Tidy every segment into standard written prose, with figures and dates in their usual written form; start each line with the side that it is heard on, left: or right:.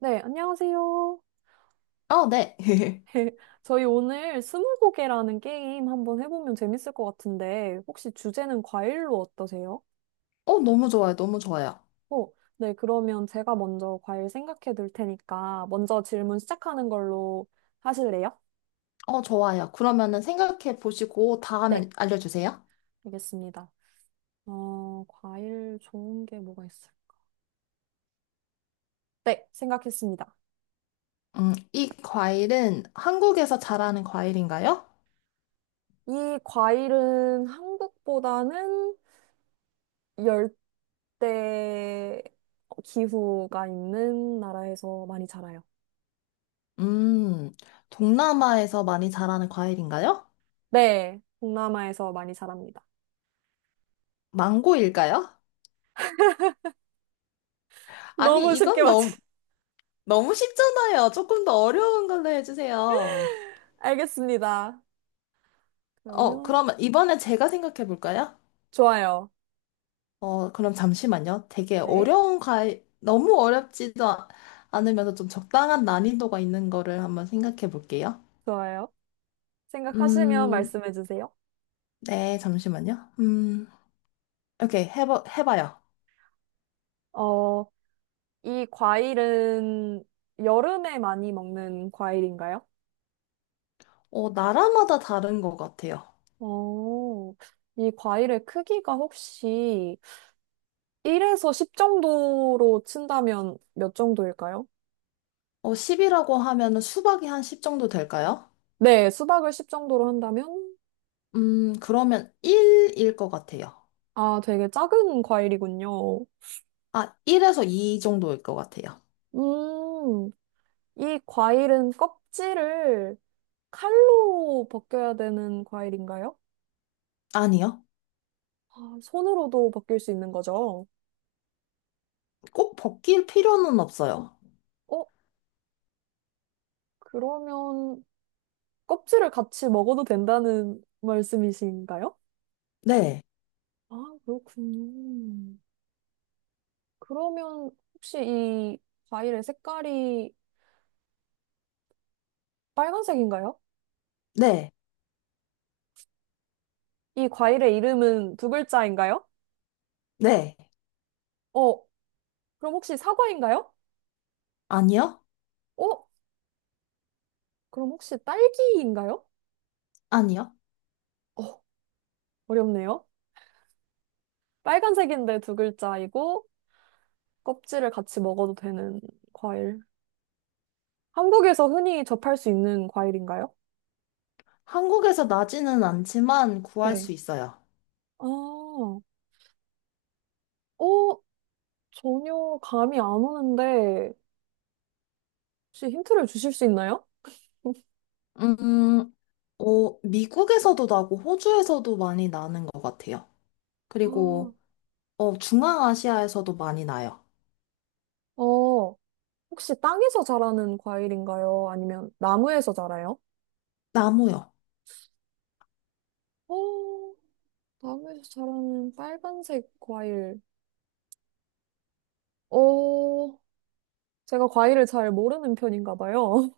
right: 네, 안녕하세요.
left: 어, 네.
right: 저희 오늘 스무고개라는 게임 한번 해보면 재밌을 것 같은데, 혹시 주제는 과일로 어떠세요?
left: 어, 너무 좋아요. 너무 좋아요.
right: 어, 네, 그러면 제가 먼저 과일 생각해 둘 테니까, 먼저 질문 시작하는 걸로 하실래요?
left: 어, 좋아요. 그러면은 생각해 보시고
right: 네,
left: 다음에 알려주세요.
right: 알겠습니다. 과일 좋은 게 뭐가 있어요? 네, 생각했습니다.
left: 이 과일은 한국에서 자라는 과일인가요?
right: 이 과일은 한국보다는 열대 기후가 있는 나라에서 많이 자라요.
left: 음, 동남아에서 많이 자라는 과일인가요?
right: 네, 동남아에서 많이 자랍니다.
left: 망고일까요? 아니,
right: 너무 쉽게
left: 이건 너무,
right: 맞추.
left: 너무 쉽잖아요. 조금 더 어려운 걸로 해주세요.
right: 알겠습니다.
left: 어,
right: 그러면
left: 그러면 이번에 제가 생각해 볼까요?
right: 좋아요.
left: 어, 그럼 잠시만요. 되게
right: 네,
left: 어려운 과일, 너무 어렵지도 않으면서 좀 적당한 난이도가 있는 거를 한번 생각해 볼게요.
right: 좋아요. 생각하시면
left: 음,
right: 말씀해 주세요.
left: 네, 잠시만요. 오케이, 해봐요.
right: 어, 이 과일은 여름에 많이 먹는 과일인가요?
left: 어, 나라마다 다른 것 같아요.
right: 어, 이 과일의 크기가 혹시 1에서 10 정도로 친다면 몇 정도일까요?
left: 어, 10이라고 하면은 수박이 한 10 정도 될까요?
right: 네, 수박을 10 정도로 한다면?
left: 그러면 1일 것 같아요.
right: 아, 되게 작은 과일이군요.
left: 아, 1에서 2 정도일 것 같아요.
right: 음, 이 과일은 껍질을 칼로 벗겨야 되는 과일인가요?
left: 아니요.
right: 아, 손으로도 벗길 수 있는 거죠.
left: 꼭 벗길 필요는 없어요.
right: 어, 그러면 껍질을 같이 먹어도 된다는 말씀이신가요?
left: 네,
right: 아, 그렇군요. 그러면 혹시 이 과일의 색깔이 빨간색인가요?
left: 네,
right: 이 과일의 이름은 두 글자인가요?
left: 네.
right: 어, 그럼 혹시 사과인가요?
left: 아니요?
right: 어, 그럼 혹시 딸기인가요?
left: 아니요?
right: 어, 어렵네요. 빨간색인데 두 글자이고, 껍질을 같이 먹어도 되는 과일. 한국에서 흔히 접할 수 있는 과일인가요?
left: 한국에서 나지는 않지만 구할
right: 네.
left: 수 있어요.
right: 아, 전혀 감이 안 오는데, 혹시 힌트를 주실 수 있나요?
left: 음, 어, 미국에서도 나고 호주에서도 많이 나는 것 같아요.
right: 아,
left: 그리고 어, 중앙아시아에서도 많이 나요.
right: 어, 혹시 땅에서 자라는 과일인가요? 아니면 나무에서 자라요?
left: 나무요.
right: 어, 나무에서 자라는 빨간색 과일. 어, 제가 과일을 잘 모르는 편인가 봐요.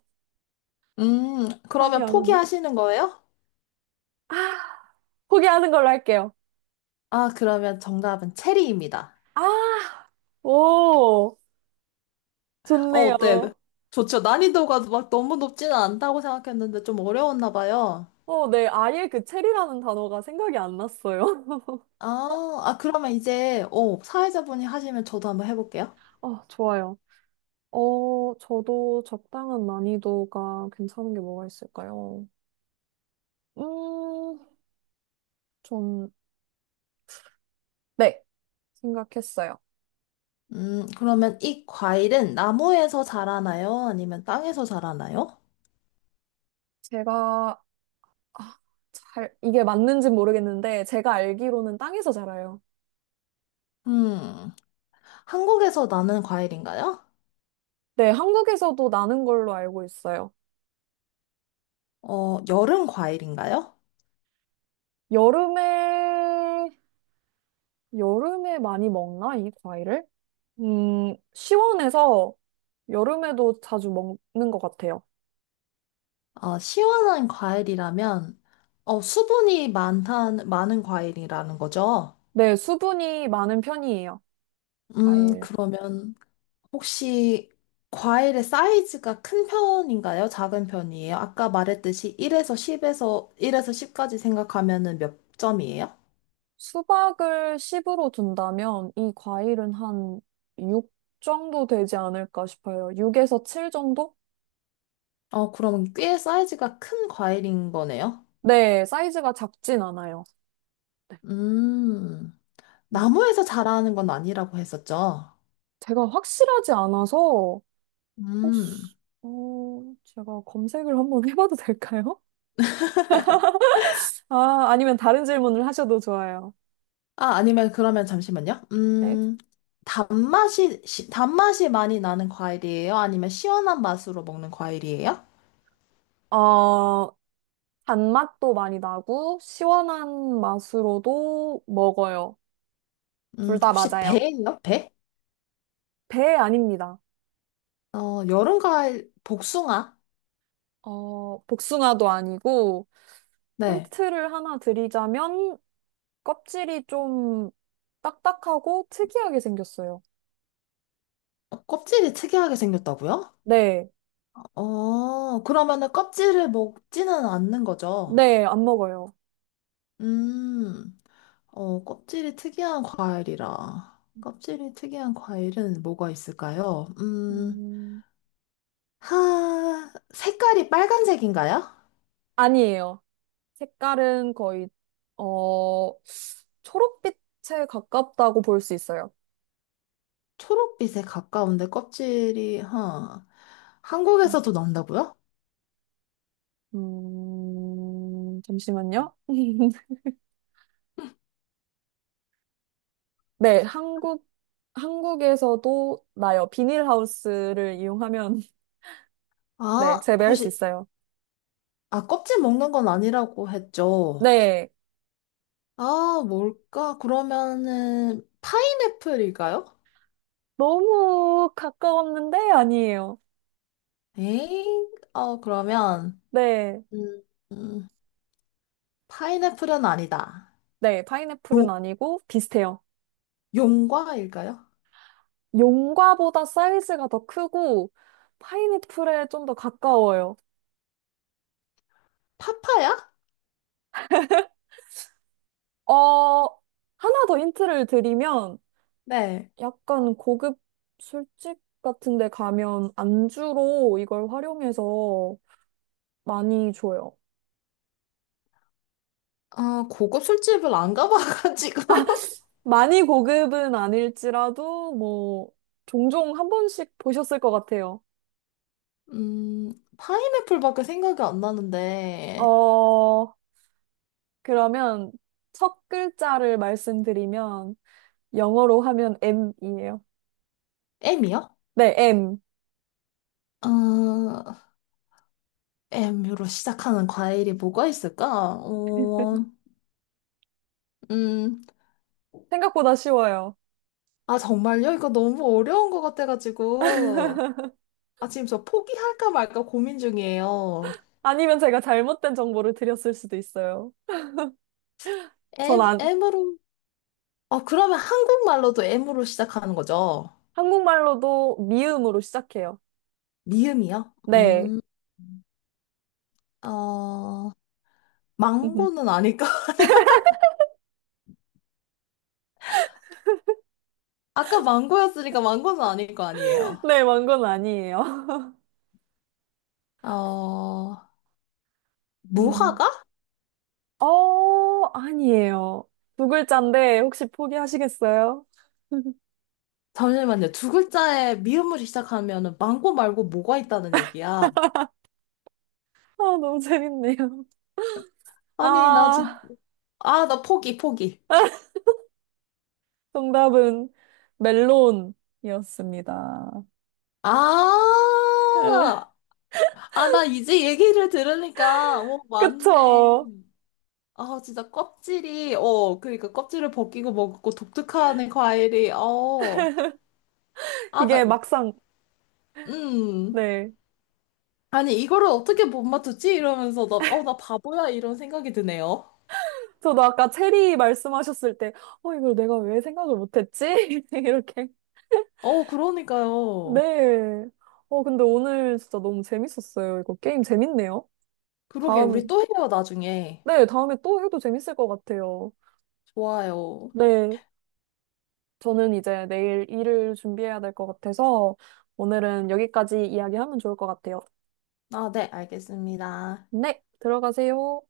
right: 감이
left: 그러면
right: 안 오네.
left: 포기하시는 거예요?
right: 포기하는 걸로 할게요.
left: 아, 그러면 정답은 체리입니다.
right: 아, 오.
left: 어,
right: 좋네요.
left: 어때? 좋죠. 난이도가 막 너무 높지는 않다고 생각했는데 좀 어려웠나 봐요.
right: 네. 아예 그 체리라는 단어가 생각이 안 났어요.
left: 아, 아, 그러면 이제 어, 사회자분이 하시면 저도 한번 해볼게요.
right: 아, 좋아요. 저도 적당한 난이도가 괜찮은 게 뭐가 있을까요? 음, 전, 네. 생각했어요.
left: 그러면 이 과일은 나무에서 자라나요? 아니면 땅에서 자라나요?
right: 제가, 아, 잘, 이게 맞는지 모르겠는데, 제가 알기로는 땅에서 자라요.
left: 음, 한국에서 나는 과일인가요?
right: 네, 한국에서도 나는 걸로 알고 있어요.
left: 어, 여름 과일인가요?
right: 여름에, 여름에 많이 먹나, 이 과일을? 시원해서 여름에도 자주 먹는 것 같아요.
left: 어, 시원한 과일이라면, 어, 수분이 많은 과일이라는 거죠.
right: 네, 수분이 많은 편이에요. 과일.
left: 그러면 혹시 과일의 사이즈가 큰 편인가요? 작은 편이에요? 아까 말했듯이 1에서 10에서, 일에서 십까지 생각하면은 몇 점이에요?
right: 수박을 10으로 둔다면 이 과일은 한 6 정도 되지 않을까 싶어요. 6에서 7 정도?
left: 어, 그럼 꽤 사이즈가 큰 과일인 거네요?
right: 네, 사이즈가 작진 않아요.
left: 음,
right: 음,
left: 나무에서 자라는 건 아니라고 했었죠?
right: 제가 확실하지 않아서 혹시
left: 음,
right: 어, 제가 검색을 한번 해봐도 될까요? 아, 아니면 다른 질문을 하셔도 좋아요.
left: 아, 아니면 그러면 잠시만요.
right: 네.
left: 단맛이 많이 나는 과일이에요? 아니면 시원한 맛으로 먹는 과일이에요?
right: 어, 단맛도 많이 나고 시원한 맛으로도 먹어요. 둘 다
left: 혹시
right: 맞아요.
left: 배예요? 배?
right: 배 아닙니다.
left: 어, 여름 과일, 복숭아?
right: 복숭아도 아니고
left: 네.
right: 힌트를 하나 드리자면 껍질이 좀 딱딱하고 특이하게 생겼어요.
left: 어, 껍질이 특이하게 생겼다고요?
right: 네,
left: 어, 그러면은 껍질을 먹지는 않는 거죠?
right: 네, 안 먹어요.
left: 음. 어, 껍질이 특이한 과일이라. 껍질이 특이한 과일은 뭐가 있을까요?
right: 음,
left: 색깔이 빨간색인가요?
right: 아니에요. 색깔은 거의 어, 초록빛에 가깝다고 볼 수 있어요.
left: 초록빛에 가까운데 껍질이, 한국에서도 난다고요?
right: 잠시만요. 네, 한국에서도 나요. 비닐하우스를 이용하면, 네,
left: 아,
right: 재배할 수
left: 혹시,
right: 있어요.
left: 아, 껍질 먹는 건 아니라고 했죠.
right: 네,
left: 아, 뭘까? 그러면은, 파인애플일까요?
right: 너무 가까웠는데 아니에요.
left: 에잉, 어, 그러면,
right: 네,
left: 음, 음, 파인애플은 아니다.
right: 네,
left: 용,
right: 파인애플은 아니고 비슷해요.
left: 용과일까요?
right: 용과보다 사이즈가 더 크고, 파인애플에 좀 더 가까워요.
left: 파파야?
right: 어, 하나 더 힌트를 드리면,
left: 네.
right: 약간 고급 술집 같은 데 가면 안주로 이걸 활용해서 많이 줘요.
left: 아, 고급 술집을 안 가봐가지고.
right: 많이 고급은 아닐지라도 뭐 종종 한 번씩 보셨을 것 같아요.
left: 음, 파인애플밖에 생각이 안 나는데.
right: 어, 그러면 첫 글자를 말씀드리면 영어로 하면 M이에요.
left: M이요?
right: 네, M.
left: 아, M으로 시작하는 과일이 뭐가 있을까? 어, 음,
right: 생각보다 쉬워요.
left: 아, 정말요? 이거 너무 어려운 것 같아가지고. 아, 지금 저 포기할까 말까 고민 중이에요.
right: 아니면 제가 잘못된 정보를 드렸을 수도 있어요. 전
left: M,
right: 안,
left: M으로. 아, 그러면 한국말로도 M으로 시작하는 거죠?
right: 한국말로도 미음으로 시작해요.
left: 미음이요?
right: 네.
left: 어, 망고는 아닐까? 아까 망고였으니까 망고는 아닐 거 아니에요.
right: 네, 망건 아니에요.
left: 어,
right: 음.
left: 무화과?
right: 아니에요. 두 글자인데 혹시 포기하시겠어요?
left: 잠시만요. 두 글자에 미음으로 시작하면은 망고 말고 뭐가 있다는 얘기야?
right: 아, 너무 재밌네요.
left: 아니, 나 지금,
right: 아,
left: 아, 나 포기, 포기.
right: 정답은 멜론이었습니다.
left: 아, 아, 나 이제 얘기를 들으니까, 오 맞네.
right: 그쵸?
left: 아, 진짜 껍질이, 어, 그러니까 껍질을 벗기고 먹고 독특한 과일이, 어, 아, 나,
right: 이게 막상,
left: 음.
right: 네.
left: 아니, 이거를 어떻게 못 맞췄지? 이러면서 나 바보야, 이런 생각이 드네요.
right: 저도 아까 체리 말씀하셨을 때, 이걸 내가 왜 생각을 못했지? 이렇게.
left: 어, 그러니까요.
right: 네. 근데 오늘 진짜 너무 재밌었어요. 이거 게임 재밌네요.
left: 그러게, 우리
right: 다음,
left: 또 해요, 나중에.
right: 네, 다음에 또 해도 재밌을 것 같아요.
left: 좋아요.
right: 네. 저는 이제 내일 일을 준비해야 될 것 같아서 오늘은 여기까지 이야기하면 좋을 것 같아요.
left: 아, 네, 알겠습니다.
right: 네, 들어가세요.